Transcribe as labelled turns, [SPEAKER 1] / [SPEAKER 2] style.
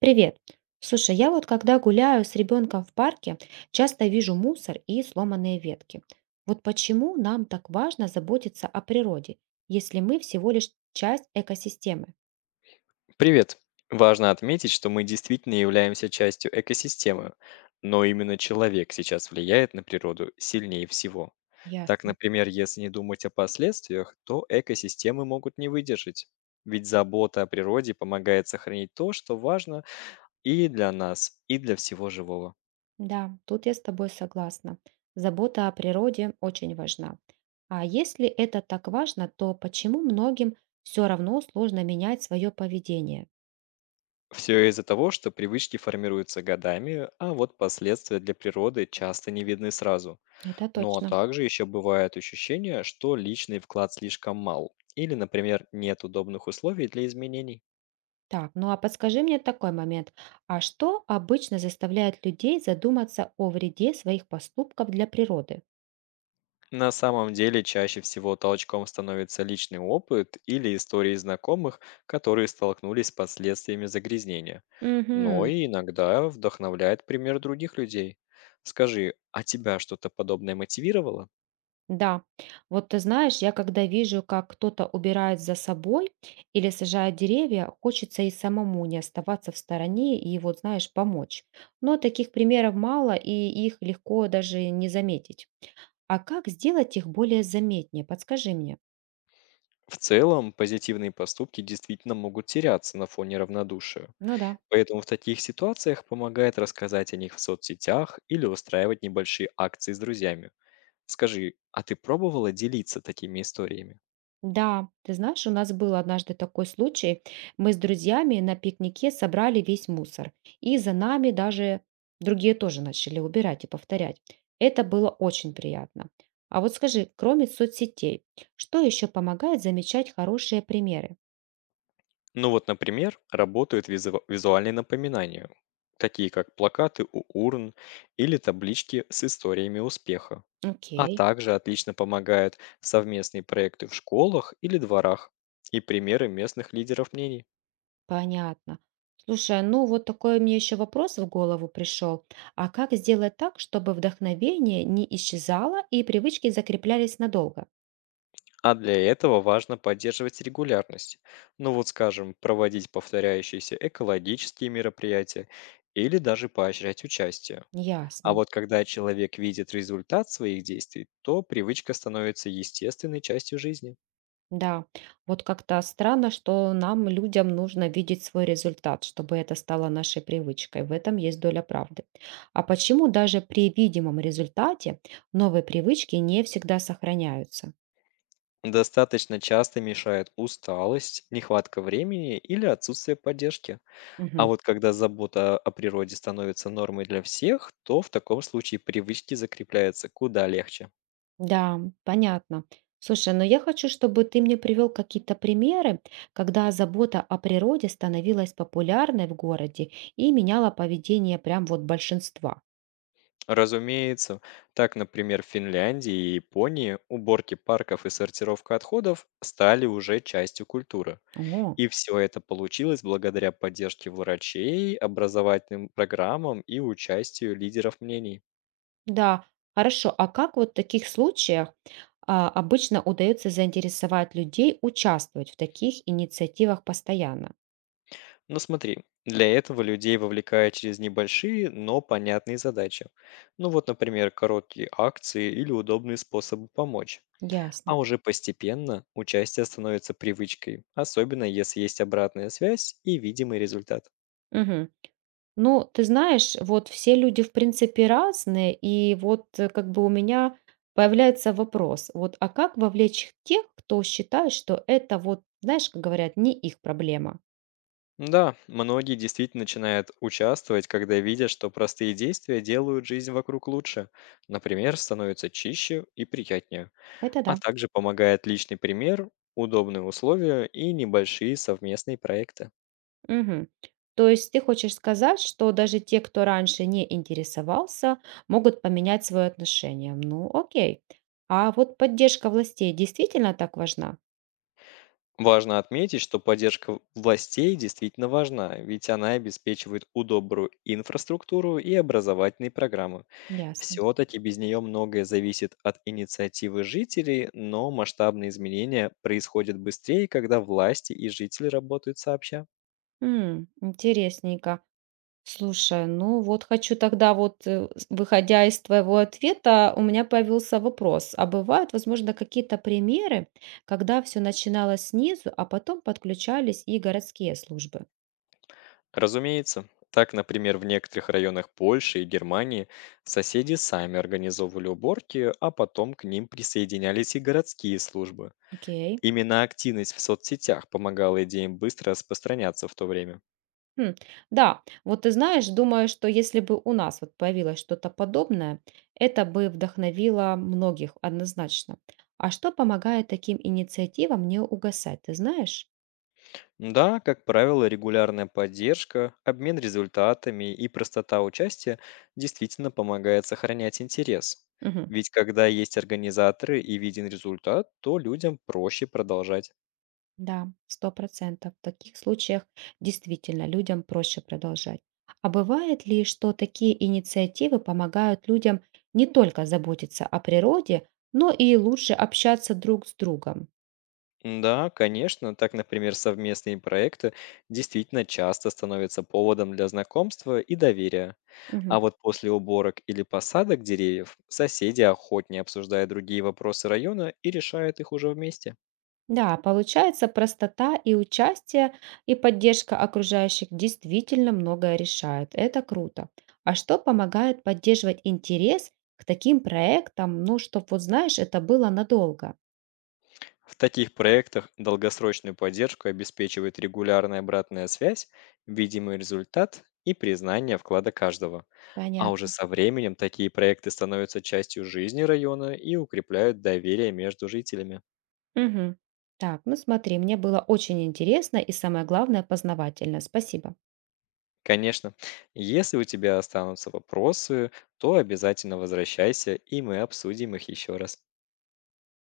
[SPEAKER 1] Привет. Слушай, я вот когда гуляю с ребенком в парке, часто вижу мусор и сломанные ветки. Вот почему нам так важно заботиться о природе, если мы всего лишь часть экосистемы?
[SPEAKER 2] Привет! Важно отметить, что мы действительно являемся частью экосистемы, но именно человек сейчас влияет на природу сильнее всего. Так,
[SPEAKER 1] Ясно.
[SPEAKER 2] например, если не думать о последствиях, то экосистемы могут не выдержать. Ведь забота о природе помогает сохранить то, что важно и для нас, и для всего живого.
[SPEAKER 1] Да, тут я с тобой согласна. Забота о природе очень важна. А если это так важно, то почему многим все равно сложно менять свое поведение?
[SPEAKER 2] Все из-за того, что привычки формируются годами, а вот последствия для природы часто не видны сразу.
[SPEAKER 1] Это
[SPEAKER 2] Ну а
[SPEAKER 1] точно.
[SPEAKER 2] также еще бывает ощущение, что личный вклад слишком мал или, например, нет удобных условий для изменений.
[SPEAKER 1] Так, ну а подскажи мне такой момент. А что обычно заставляет людей задуматься о вреде своих поступков для природы?
[SPEAKER 2] На самом деле чаще всего толчком становится личный опыт или истории знакомых, которые столкнулись с последствиями загрязнения. Но
[SPEAKER 1] Угу.
[SPEAKER 2] и иногда вдохновляет пример других людей. Скажи, а тебя что-то подобное мотивировало?
[SPEAKER 1] Да, вот ты знаешь, я когда вижу, как кто-то убирает за собой или сажает деревья, хочется и самому не оставаться в стороне и вот, знаешь, помочь. Но таких примеров мало, и их легко даже не заметить. А как сделать их более заметнее? Подскажи мне.
[SPEAKER 2] В целом, позитивные поступки действительно могут теряться на фоне равнодушия.
[SPEAKER 1] Ну да.
[SPEAKER 2] Поэтому в таких ситуациях помогает рассказать о них в соцсетях или устраивать небольшие акции с друзьями. Скажи, а ты пробовала делиться такими историями?
[SPEAKER 1] Да, ты знаешь, у нас был однажды такой случай. Мы с друзьями на пикнике собрали весь мусор. И за нами даже другие тоже начали убирать и повторять. Это было очень приятно. А вот скажи, кроме соцсетей, что еще помогает замечать хорошие примеры?
[SPEAKER 2] Ну вот, например, работают визуальные напоминания, такие как плакаты у урн или таблички с историями успеха. А
[SPEAKER 1] Окей,
[SPEAKER 2] также отлично помогают совместные проекты в школах или дворах и примеры местных лидеров мнений.
[SPEAKER 1] понятно. Слушай, ну вот такой мне еще вопрос в голову пришел. А как сделать так, чтобы вдохновение не исчезало и привычки закреплялись надолго?
[SPEAKER 2] А для этого важно поддерживать регулярность. Ну вот, скажем, проводить повторяющиеся экологические мероприятия или даже поощрять участие. А
[SPEAKER 1] Ясно.
[SPEAKER 2] вот когда человек видит результат своих действий, то привычка становится естественной частью жизни.
[SPEAKER 1] Да, вот как-то странно, что нам, людям, нужно видеть свой результат, чтобы это стало нашей привычкой. В этом есть доля правды. А почему даже при видимом результате новые привычки не всегда сохраняются?
[SPEAKER 2] Достаточно часто мешает усталость, нехватка времени или отсутствие поддержки. А
[SPEAKER 1] Мгм.
[SPEAKER 2] вот когда забота о природе становится нормой для всех, то в таком случае привычки закрепляются куда легче.
[SPEAKER 1] Да, понятно. Слушай, но я хочу, чтобы ты мне привел какие-то примеры, когда забота о природе становилась популярной в городе и меняла поведение прям вот большинства.
[SPEAKER 2] Разумеется, так, например, в Финляндии и Японии уборки парков и сортировка отходов стали уже частью культуры.
[SPEAKER 1] О.
[SPEAKER 2] И все это получилось благодаря поддержке врачей, образовательным программам и участию лидеров мнений.
[SPEAKER 1] Да, хорошо. А как вот в таких случаях обычно удается заинтересовать людей участвовать в таких инициативах постоянно?
[SPEAKER 2] Но смотри, для этого людей вовлекают через небольшие, но понятные задачи. Ну вот, например, короткие акции или удобные способы помочь.
[SPEAKER 1] Ясно.
[SPEAKER 2] А уже постепенно участие становится привычкой, особенно если есть обратная связь и видимый результат.
[SPEAKER 1] Мгм. Ну, ты знаешь, вот все люди в принципе разные, и вот как бы у меня появляется вопрос, вот а как вовлечь тех, кто считает, что это вот, знаешь, как говорят, не их проблема?
[SPEAKER 2] Да, многие действительно начинают участвовать, когда видят, что простые действия делают жизнь вокруг лучше. Например, становится чище и приятнее.
[SPEAKER 1] Это
[SPEAKER 2] А
[SPEAKER 1] да.
[SPEAKER 2] также помогает личный пример, удобные условия и небольшие совместные проекты.
[SPEAKER 1] Мгм. То есть ты хочешь сказать, что даже те, кто раньше не интересовался, могут поменять свое отношение. Ну, окей. А вот поддержка властей действительно так важна?
[SPEAKER 2] Важно отметить, что поддержка властей действительно важна, ведь она обеспечивает удобрую инфраструктуру и образовательные программы.
[SPEAKER 1] Ясно.
[SPEAKER 2] Все-таки без нее многое зависит от инициативы жителей, но масштабные изменения происходят быстрее, когда власти и жители работают сообща.
[SPEAKER 1] М, интересненько. Слушай, ну вот хочу тогда вот, выходя из твоего ответа, у меня появился вопрос. А бывают, возможно, какие-то примеры, когда все начиналось снизу, а потом подключались и городские службы?
[SPEAKER 2] Разумеется, так, например, в некоторых районах Польши и Германии соседи сами организовывали уборки, а потом к ним присоединялись и городские службы.
[SPEAKER 1] Окей.
[SPEAKER 2] Именно активность в соцсетях помогала идеям быстро распространяться в то время.
[SPEAKER 1] Хм, да, вот ты знаешь, думаю, что если бы у нас вот появилось что-то подобное, это бы вдохновило многих однозначно. А что помогает таким инициативам не угасать, ты знаешь?
[SPEAKER 2] Да, как правило, регулярная поддержка, обмен результатами и простота участия действительно помогает сохранять интерес.
[SPEAKER 1] Мгм.
[SPEAKER 2] Ведь когда есть организаторы и виден результат, то людям проще продолжать.
[SPEAKER 1] Да, сто процентов. В таких случаях действительно людям проще продолжать. А бывает ли, что такие инициативы помогают людям не только заботиться о природе, но и лучше общаться друг с другом?
[SPEAKER 2] Да, конечно. Так, например, совместные проекты действительно часто становятся поводом для знакомства и доверия. А вот после уборок или посадок деревьев соседи охотнее обсуждают другие вопросы района и решают их уже вместе.
[SPEAKER 1] Да, получается, простота и участие, и поддержка окружающих действительно многое решают. Это круто. А что помогает поддерживать интерес к таким проектам, ну, чтобы, вот знаешь, это было надолго?
[SPEAKER 2] В таких проектах долгосрочную поддержку обеспечивает регулярная обратная связь, видимый результат и признание вклада каждого. А уже
[SPEAKER 1] Понятно.
[SPEAKER 2] со временем такие проекты становятся частью жизни района и укрепляют доверие между жителями.
[SPEAKER 1] Мгм. Так, ну смотри, мне было очень интересно и самое главное познавательно. Спасибо.
[SPEAKER 2] Конечно. Если у тебя останутся вопросы, то обязательно возвращайся, и мы обсудим их еще раз.